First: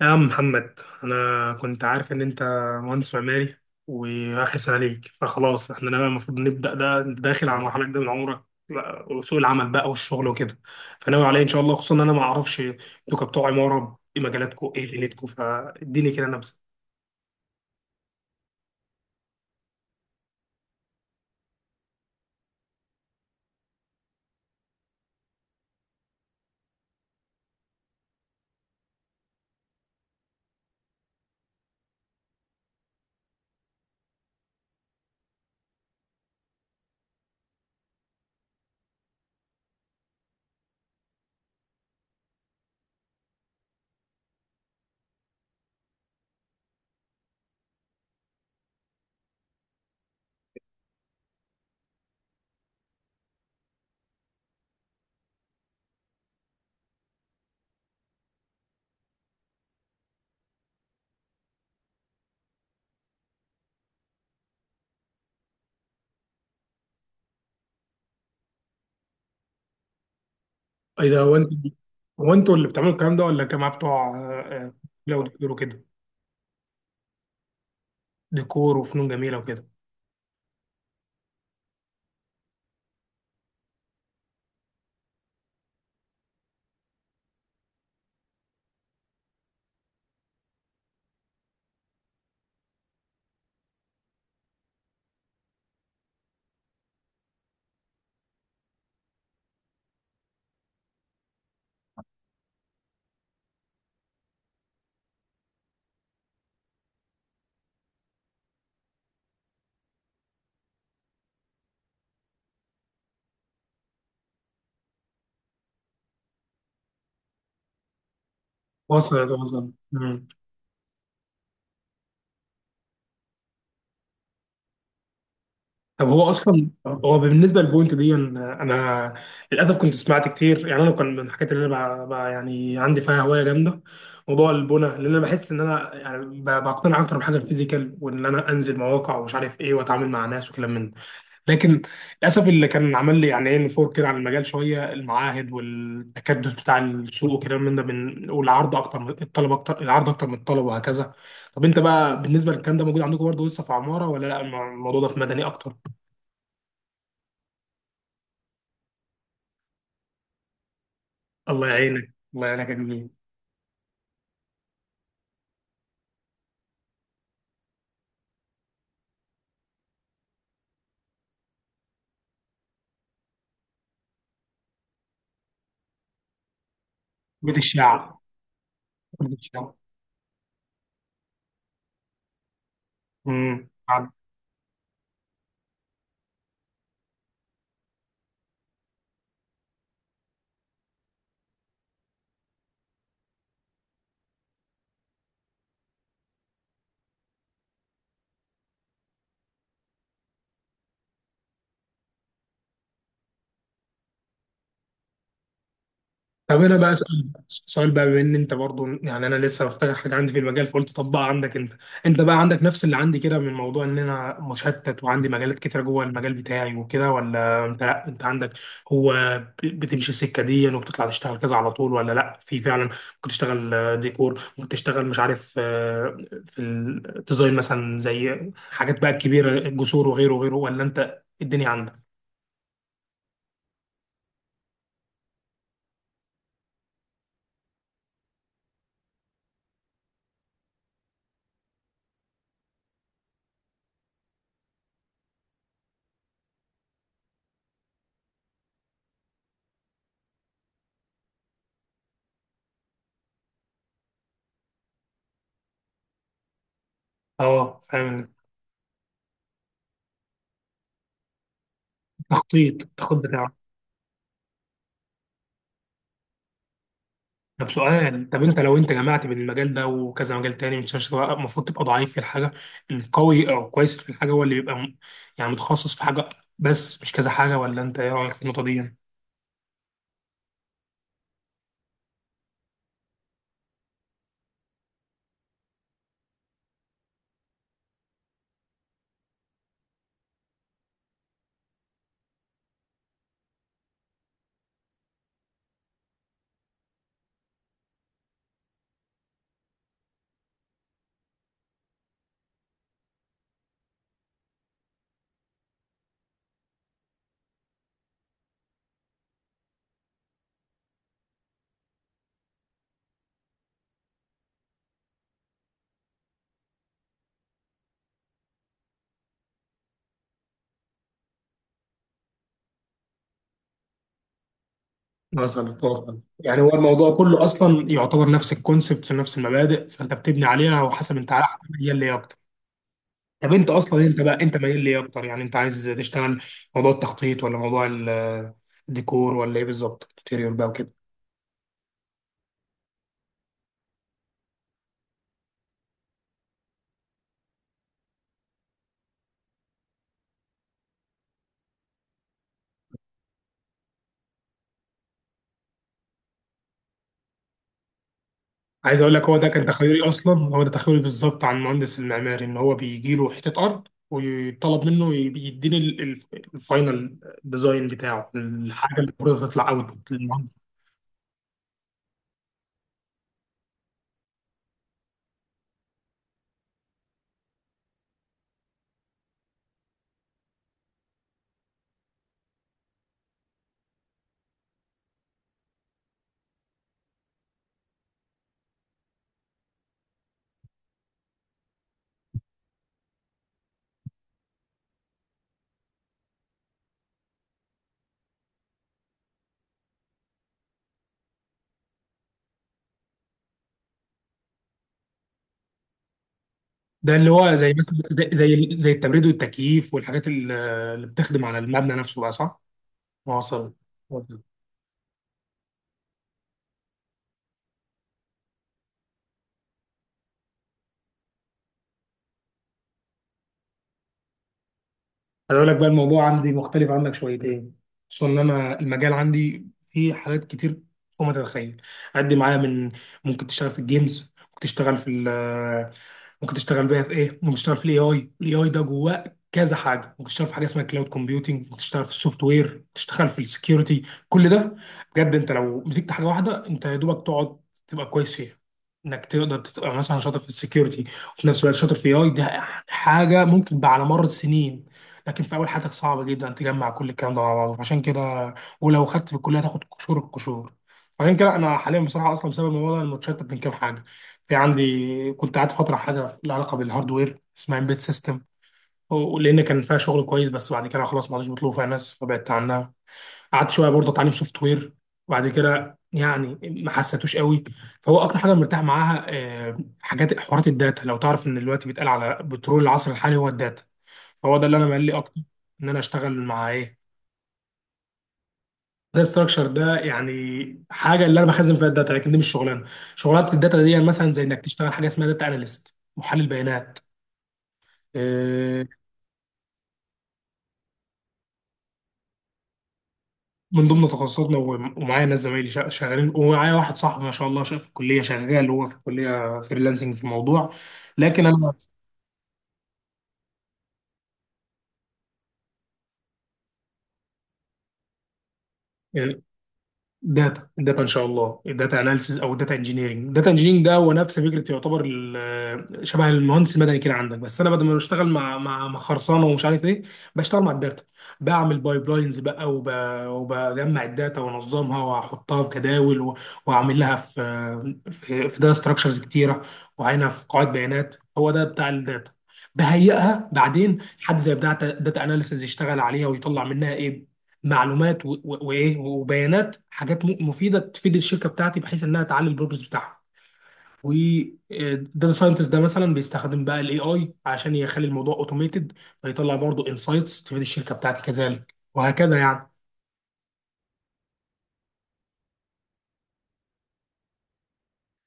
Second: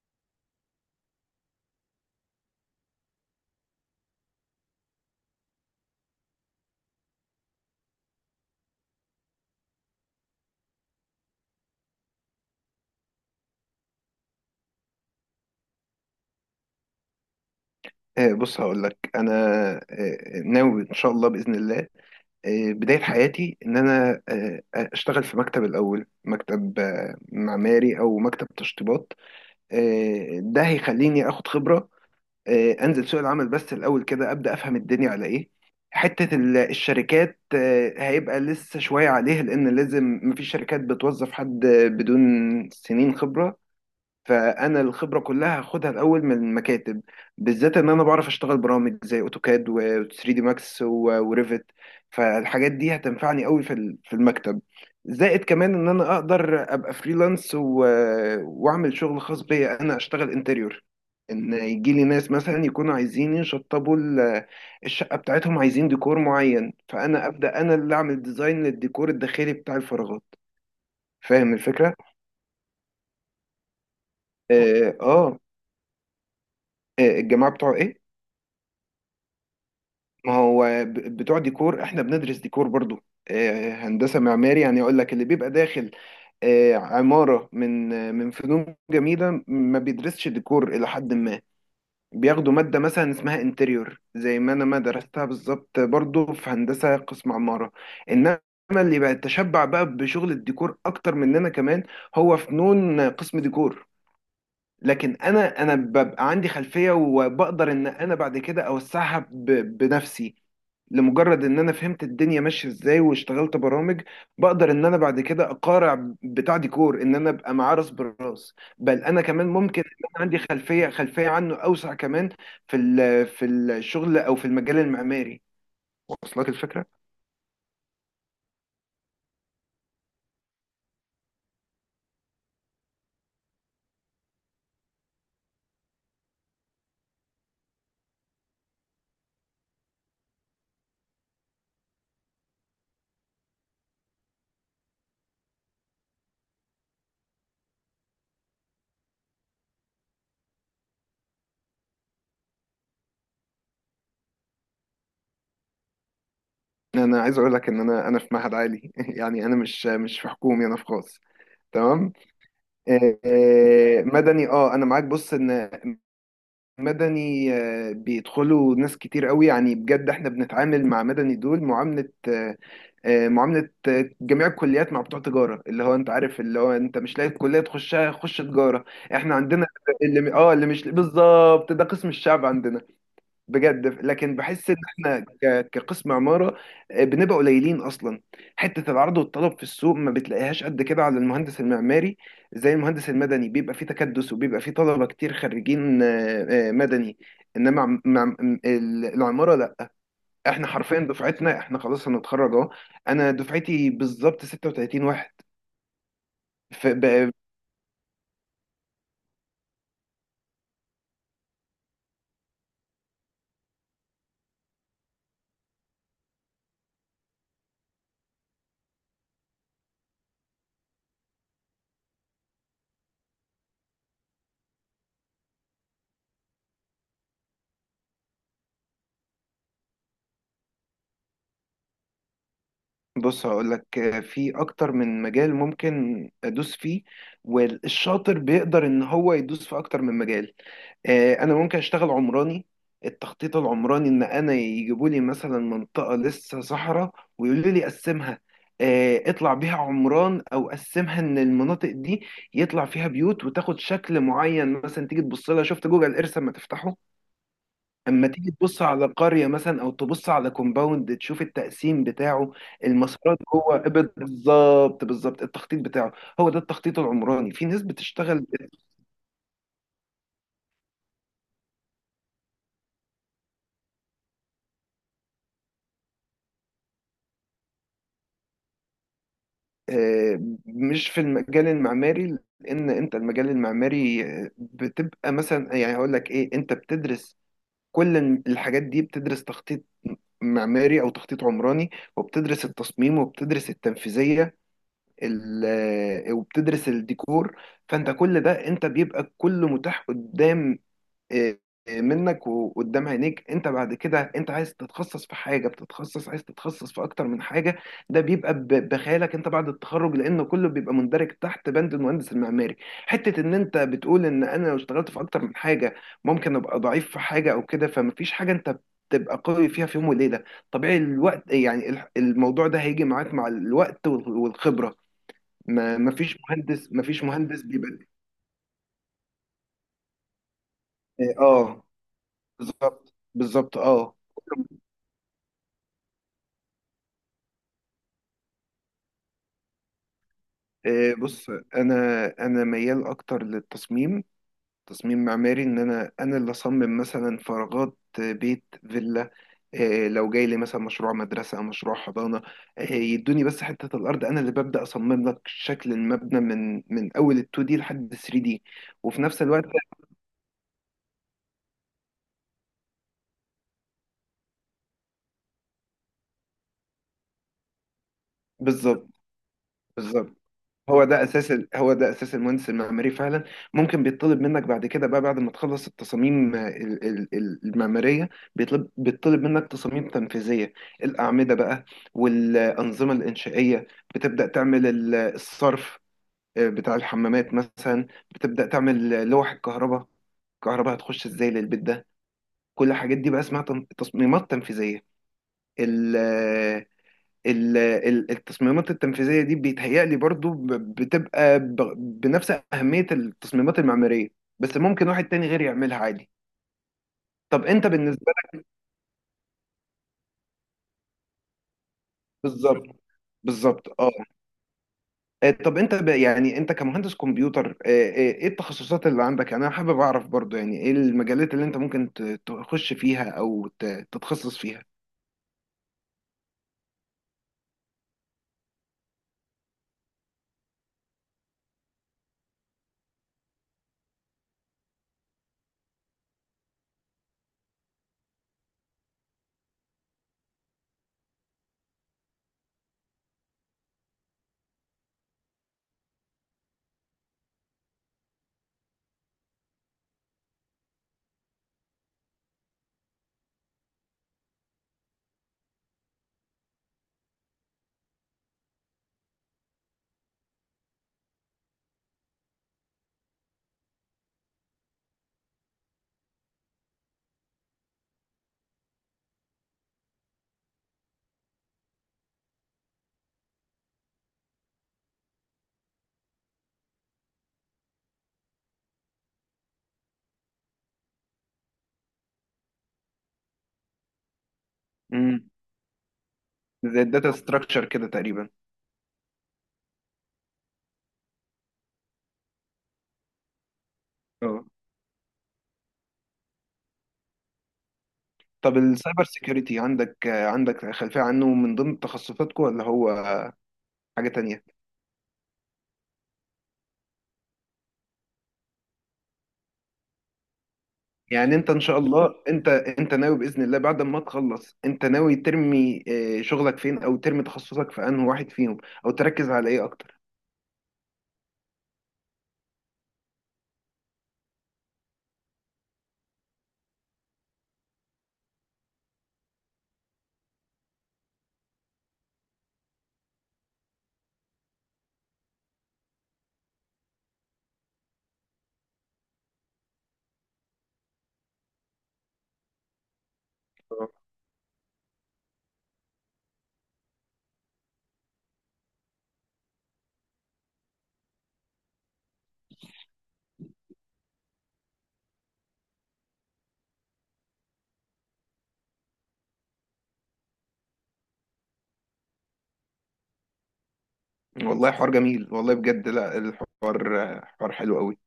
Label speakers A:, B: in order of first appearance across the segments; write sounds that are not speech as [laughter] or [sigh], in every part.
A: يا عم محمد، انا كنت عارف ان انت مهندس معماري واخر سنه ليك، فخلاص احنا بقى المفروض نبدا. ده انت داخل على مرحله جديده من عمرك بقى، وسوق العمل بقى والشغل وكده. فناوي عليا ان شاء الله؟ خصوصا ان انا ما اعرفش انتوا كبتوع عماره ايه مجالاتكم، ايه ليلتكم. فاديني كده نبذه.
B: بص هقول لك انا ناوي ان شاء الله باذن الله. بدايه حياتي ان انا اشتغل في مكتب، الاول مكتب معماري او مكتب تشطيبات. ده هيخليني اخد خبره، انزل سوق العمل، بس الاول كده ابدا افهم الدنيا على ايه. حته الشركات هيبقى لسه شويه عليها، لان لازم مفيش شركات بتوظف حد بدون سنين خبره. فانا الخبره كلها هاخدها الاول من المكاتب، بالذات ان انا بعرف اشتغل برامج زي اوتوكاد و3 دي ماكس و- وريفت. فالحاجات دي هتنفعني قوي في المكتب. زائد كمان ان انا اقدر ابقى فريلانس واعمل شغل خاص بيا، انا اشتغل انتريور، ان يجي لي ناس مثلا يكونوا عايزين يشطبوا الشقه بتاعتهم، عايزين ديكور معين، فانا ابدا انا اللي اعمل ديزاين للديكور الداخلي بتاع الفراغات.
A: ايه ده، هو انت
B: فاهم الفكره؟
A: هو انتوا اللي بتعملوا الكلام ده ولا الجماعه بتوع آه،
B: اه,
A: لا
B: آه.
A: وديكور وكده،
B: الجماعه بتوع ايه؟
A: ديكور وفنون جميله وكده.
B: ما هو بتوع ديكور، احنا بندرس ديكور برضو. هندسة معماري يعني، يقول لك اللي بيبقى داخل عمارة من فنون جميلة، ما بيدرسش ديكور إلى حد ما. بياخدوا مادة مثلا اسمها انتريور، زي ما أنا ما درستها بالظبط برضو في هندسة قسم عمارة. إنما اللي بقى تشبع بقى بشغل الديكور أكتر مننا كمان هو فنون قسم ديكور. لكن انا ببقى عندي خلفيه، وبقدر ان انا بعد كده اوسعها بنفسي، لمجرد ان انا فهمت الدنيا ماشيه ازاي واشتغلت برامج. بقدر ان انا بعد كده اقارع بتاع ديكور، ان انا ابقى معاه راس براس، بل انا
A: وصلت
B: كمان
A: وصلت.
B: ممكن ان انا عندي خلفيه عنه اوسع كمان في الشغل او في المجال المعماري.
A: طب هو
B: وصلك
A: اصلا،
B: الفكره؟
A: هو بالنسبه للبوينت دي أنا للاسف كنت سمعت كتير. يعني انا كان من الحاجات اللي انا يعني عندي فيها هوايه جامده موضوع البنى. لان انا بحس ان انا يعني بقتنع اكتر بحاجه الفيزيكال، وان انا انزل مواقع ومش عارف ايه، واتعامل مع ناس وكلام من ده. لكن للاسف اللي كان عمل لي يعني ايه نفور كده عن المجال شويه، المعاهد والتكدس بتاع السوق وكلام من ده، من والعرض اكتر من الطلب، اكتر العرض اكتر من الطلب، وهكذا. طب انت بقى بالنسبه للكلام ده موجود عندكم برضه لسه في عماره ولا لا، الموضوع ده في مدني اكتر؟
B: انا عايز اقول لك ان انا في معهد عالي [laughs] يعني انا مش في حكومي، انا في خاص.
A: الله
B: تمام.
A: يعينك الله يعينك يا جميل.
B: مدني، اه انا معاك. بص، ان مدني بيدخلوا ناس كتير قوي يعني، بجد احنا بنتعامل مع مدني دول معاملة آه، آه، معاملة آه، جميع الكليات، مع بتوع تجارة، اللي هو انت عارف، اللي هو انت مش لاقي
A: بيت
B: الكلية تخشها
A: الشعب.
B: خش تجارة. احنا
A: بيت
B: عندنا
A: الشعب.
B: اللي مش بالظبط ده قسم الشعب عندنا
A: امم
B: بجد، لكن بحس ان احنا كقسم عمارة بنبقى قليلين اصلا. حتة العرض والطلب في السوق ما بتلاقيهاش قد كده على المهندس المعماري. زي المهندس المدني بيبقى فيه تكدس، وبيبقى فيه طلبة كتير خريجين مدني. انما العمارة لا، احنا حرفيا دفعتنا احنا خلاص هنتخرج اهو. انا دفعتي بالظبط 36 واحد.
A: طب انا
B: ف-
A: بقى
B: ب-
A: اسال سؤال بقى، بما ان انت برضو، يعني انا لسه بفتكر حاجه عندي في المجال فقلت طبقها عندك انت. انت بقى عندك نفس اللي عندي كده من موضوع ان انا مشتت وعندي مجالات كتيره جوه المجال بتاعي وكده، ولا انت لأ، انت عندك هو بتمشي السكه دي وبتطلع تشتغل كذا على طول؟ ولا لا، في فعلا ممكن تشتغل ديكور، ممكن تشتغل مش عارف في الديزاين مثلا، زي حاجات بقى كبيره، جسور وغيره وغيره، ولا انت الدنيا عندك؟
B: بص هقول لك، في اكتر من مجال ممكن ادوس فيه، والشاطر بيقدر ان هو يدوس في اكتر من مجال. انا ممكن اشتغل عمراني، التخطيط العمراني، ان انا يجيبوا لي مثلا منطقه لسه صحراء ويقولوا لي قسمها. اطلع بيها عمران، او قسمها ان المناطق دي يطلع فيها بيوت، وتاخد شكل معين. مثلا تيجي تبص لها، شفت جوجل ايرث اما تفتحه؟
A: اه
B: اما
A: فاهم.
B: تيجي تبص على قريه مثلا، او تبص على كومباوند، تشوف التقسيم بتاعه،
A: التخطيط
B: المسارات
A: التخطيط.
B: جوه. بالظبط بالظبط، التخطيط بتاعه، هو ده التخطيط العمراني، في
A: طب
B: ناس
A: سؤال يعني، طب
B: بتشتغل
A: انت لو انت جمعت بين المجال ده وكذا مجال تاني، مش شرط المفروض تبقى ضعيف في الحاجه القوي، او كويس في الحاجه هو اللي بيبقى يعني متخصص في حاجه، بس مش كذا حاجه، ولا انت ايه رايك في النقطه دي يعني؟
B: آه، مش في المجال المعماري. لان انت المجال المعماري بتبقى مثلا، يعني هقول لك ايه، انت بتدرس كل الحاجات دي، بتدرس تخطيط معماري او تخطيط عمراني، وبتدرس التصميم، وبتدرس التنفيذيه ال- وبتدرس الديكور. فانت كل ده انت بيبقى كله متاح قدام إيه، إيه، منك وقدام عينيك. انت بعد كده، انت عايز تتخصص في حاجه بتتخصص، عايز تتخصص في اكتر من حاجه، ده بيبقى بخيالك انت بعد التخرج، لان كله بيبقى مندرج تحت بند المهندس المعماري. حته ان انت بتقول ان انا لو اشتغلت في اكتر من حاجه ممكن ابقى ضعيف في حاجه او كده، فمفيش حاجه انت تبقى قوي فيها في يوم وليله. طبيعي الوقت يعني، الموضوع ده هيجي معاك مع الوقت وال- والخبره.
A: مثلا
B: ما
A: مثلا،
B: مفيش
A: يعني هو
B: مهندس
A: الموضوع
B: مفيش
A: كله
B: مهندس
A: اصلا
B: بيبقى،
A: يعتبر نفس الكونسبت ونفس المبادئ، فانت بتبني عليها وحسب انت
B: اه
A: ميال ليه اكتر.
B: بالظبط
A: طب انت
B: بالظبط،
A: اصلا،
B: اه.
A: انت بقى انت ميال ليه اكتر؟ يعني انت عايز تشتغل موضوع التخطيط، ولا موضوع الديكور، ولا ايه بالظبط؟ انتيريور بقى وكده.
B: بص، انا ميال اكتر للتصميم، تصميم معماري، ان انا اللي اصمم مثلا فراغات، بيت، فيلا. لو جاي لي مثلا مشروع مدرسه، مشروع حضانه، يدوني بس حته الارض، انا اللي ببدا اصمم لك شكل المبنى من اول ال 2 دي لحد 3 دي.
A: عايز اقول
B: وفي
A: لك هو
B: نفس
A: ده
B: الوقت
A: كان تخيلي اصلا، هو ده تخيلي بالظبط عن المهندس المعماري، ان هو بيجي له حته ارض ويطلب منه يديني الفاينل ديزاين بتاعه، الحاجه
B: بالظبط
A: اللي المفروض تطلع اوت
B: بالظبط،
A: للمهندس.
B: هو ده اساس المهندس المعماري فعلا. ممكن بيطلب منك بعد كده بقى، بعد ما تخلص التصاميم المعماريه، بيطلب منك تصاميم تنفيذيه، الاعمده بقى، والانظمه الانشائيه، بتبدا تعمل الصرف بتاع الحمامات مثلا، بتبدا تعمل لوح الكهرباء، الكهرباء هتخش ازاي للبيت ده. كل الحاجات دي بقى اسمها تصميمات تنفيذيه. التصميمات التنفيذية دي بيتهيألي برضو بتبقى بنفس أهمية التصميمات المعمارية، بس ممكن واحد تاني غير يعملها عادي.
A: ده اللي هو
B: طب
A: زي
B: أنت
A: مثلا زي
B: بالنسبة لك،
A: زي التبريد والتكييف والحاجات اللي بتخدم على المبنى نفسه بقى، صح؟
B: بالظبط
A: واصل.
B: بالظبط، اه. طب أنت يعني أنت كمهندس كمبيوتر، إيه التخصصات اللي عندك؟ يعني أنا حابب أعرف برضو، يعني إيه المجالات اللي أنت ممكن تخش فيها أو تتخصص فيها؟
A: هقول لك بقى، الموضوع عندي مختلف عنك شويتين، خصوصا ان انا المجال عندي فيه حاجات كتير فوق ما تتخيل. عدي معايا من ممكن تشتغل في الجيمز، ممكن تشتغل في ممكن تشتغل بقى في ايه، ممكن تشتغل في الاي اي، الاي اي ده جواه كذا حاجه، ممكن تشتغل في حاجه اسمها كلاود كومبيوتنج، ممكن تشتغل في السوفت وير، ممكن تشتغل في السكيورتي. كل ده بجد انت لو مسكت حاجه واحده انت يا دوبك تقعد تبقى كويس فيها. انك تقدر تبقى مثلا شاطر في السكيورتي وفي نفس الوقت شاطر في اي ده حاجه ممكن بقى على مر السنين، لكن في اول حياتك صعب جدا تجمع كل الكلام ده مع بعضه. عشان كده، ولو خدت في الكليه تاخد قشور القشور. عشان كده انا حاليا بصراحه، اصلا بسبب الموضوع ده أنا متشتت بين كام حاجه. في عندي كنت قاعد فتره حاجه لها علاقه بالهاردوير اسمها امبيد سيستم، لان كان فيها شغل كويس، بس بعد كده خلاص ما عادش بيطلبوا فيها ناس فبعدت عنها. قعدت شويه برضه اتعلم سوفت وير، وبعد كده يعني ما حسيتوش قوي. فهو اكتر حاجه مرتاح معاها حاجات حوارات الداتا. لو تعرف ان دلوقتي بيتقال على بترول العصر الحالي هو الداتا، فهو ده اللي انا مالي اكتر
B: امم
A: ان انا اشتغل مع ايه.
B: زي الداتا ستراكشر كده تقريبا؟
A: ده ستراكشر ده يعني حاجه اللي انا بخزن فيها الداتا، لكن دي مش شغلانه. شغلات الداتا دي مثلا زي انك
B: اه.
A: تشتغل حاجه اسمها داتا اناليست، محلل بيانات.
B: طب
A: آه،
B: السايبر سيكيورتي عندك عندك خلفية عنه؟ من ضمن تخصصاتكم ولا هو
A: من ضمن
B: حاجة
A: تخصصاتنا،
B: تانية؟
A: ومعايا ناس زمايلي شغالين، ومعايا واحد صاحبي ما شاء الله في الكليه شغال هو في الكليه فريلانسنج في الموضوع. لكن
B: يعني انت
A: انا
B: ان شاء الله، انت ناوي بإذن الله بعد ما تخلص، انت ناوي ترمي شغلك فين، او ترمي تخصصك في انهي واحد فيهم، او تركز على ايه اكتر؟
A: داتا، الداتا ان شاء الله، الداتا اناليسيز او الداتا انجينيرنج. الداتا انجينيرنج ده هو نفس فكره، يعتبر شبه المهندس المدني كده عندك، بس انا بدل ما بشتغل مع مع خرسانه ومش عارف ايه، بشتغل مع الداتا. بعمل بايبلاينز بقى، وب... وبجمع الداتا وانظمها واحطها في جداول، و... واعمل لها في في داتا ستراكشرز كتيره، وعينها في قواعد بيانات. هو ده بتاع الداتا، بهيئها بعدين حد زي بتاع داتا اناليسيز يشتغل عليها ويطلع منها ايه، معلومات وايه وبيانات، حاجات مفيده تفيد الشركه بتاعتي، بحيث انها تعلي البروجرس بتاعها. والداتا ساينتست ده مثلا بيستخدم بقى الاي اي عشان يخلي الموضوع اوتوميتد، فيطلع برضو انسايتس تفيد الشركه بتاعتي كذلك، وهكذا يعني.
B: والله حوار جميل والله، بجد لا الحوار حوار حلو قوي.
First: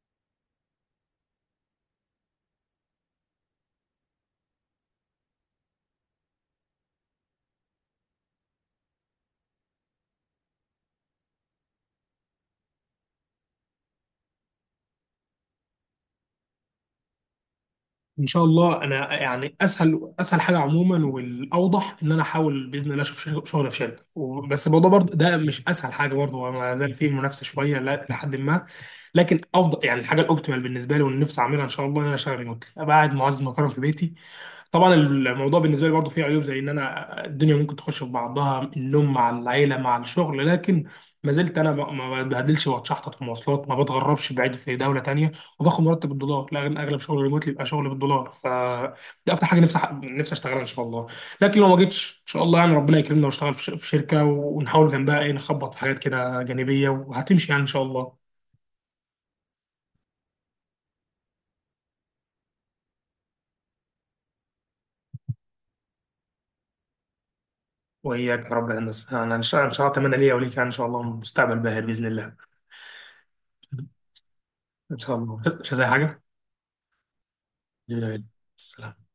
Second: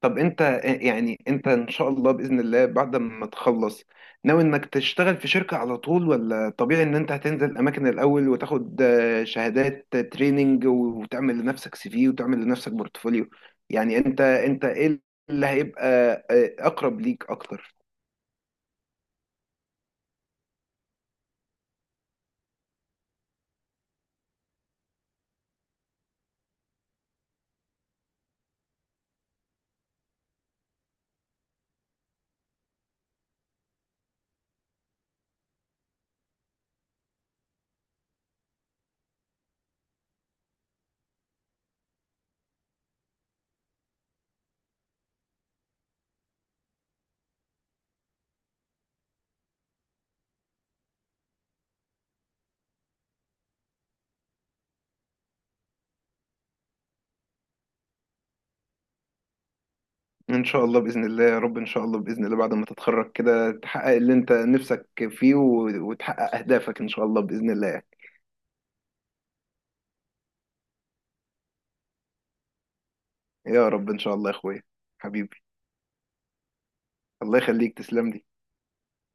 B: طب انت يعني، انت ان شاء الله باذن الله بعد ما تخلص، ناوي انك تشتغل في شركه على طول، ولا طبيعي ان انت هتنزل اماكن الاول وتاخد شهادات، تريننج، وتعمل لنفسك سي في وتعمل لنفسك بورتفوليو؟ يعني، انت ايه اللي هيبقى اقرب ليك اكتر؟
A: ان شاء الله انا يعني اسهل حاجه عموما والاوضح ان انا احاول باذن الله اشوف شغل في شركه بس الموضوع برضه ده مش اسهل حاجه برضه، هو ما زال فيه منافسه شويه لحد ما. لكن افضل يعني الحاجه الاوبتيمال بالنسبه لي واللي نفسي اعملها ان شاى الله، ان انا اشتغل ريموتلي، ابقى قاعد معزز مكرم في بيتي. طبعا الموضوع بالنسبه لي برضه فيه عيوب، زي ان انا الدنيا ممكن تخش في بعضها، النوم مع العيله مع الشغل، لكن ما زلت انا ما بتبهدلش واتشحطط في مواصلات، ما بتغربش بعيد في دوله تانية، وباخد مرتب بالدولار. لا اغلب شغل ريموتلي بيبقى شغل بالدولار، ف دي اكتر حاجه نفسي نفسي اشتغلها ان شاء الله. لكن لو ما جيتش ان شاء الله، يعني ربنا يكرمنا واشتغل في في شركه، ونحاول جنبها ايه، نخبط في حاجات كده جانبيه، وهتمشي يعني ان شاء الله.
B: ان شاء الله باذن الله يا رب، ان شاء الله باذن الله بعد ما تتخرج كده تحقق اللي انت نفسك فيه و- وتحقق اهدافك ان شاء الله باذن الله.
A: وإياك يا رب، يا هندسة، أنا إن شاء الله أتمنى ليا وليك، يعني إن شاء الله مستقبل باهر بإذن الله.
B: يا رب ان شاء الله يا اخويا،
A: إن شاء الله
B: حبيبي،
A: مش عايز أي حاجة.
B: الله يخليك،
A: يلا
B: تسلم
A: بينا.
B: لي.
A: السلام.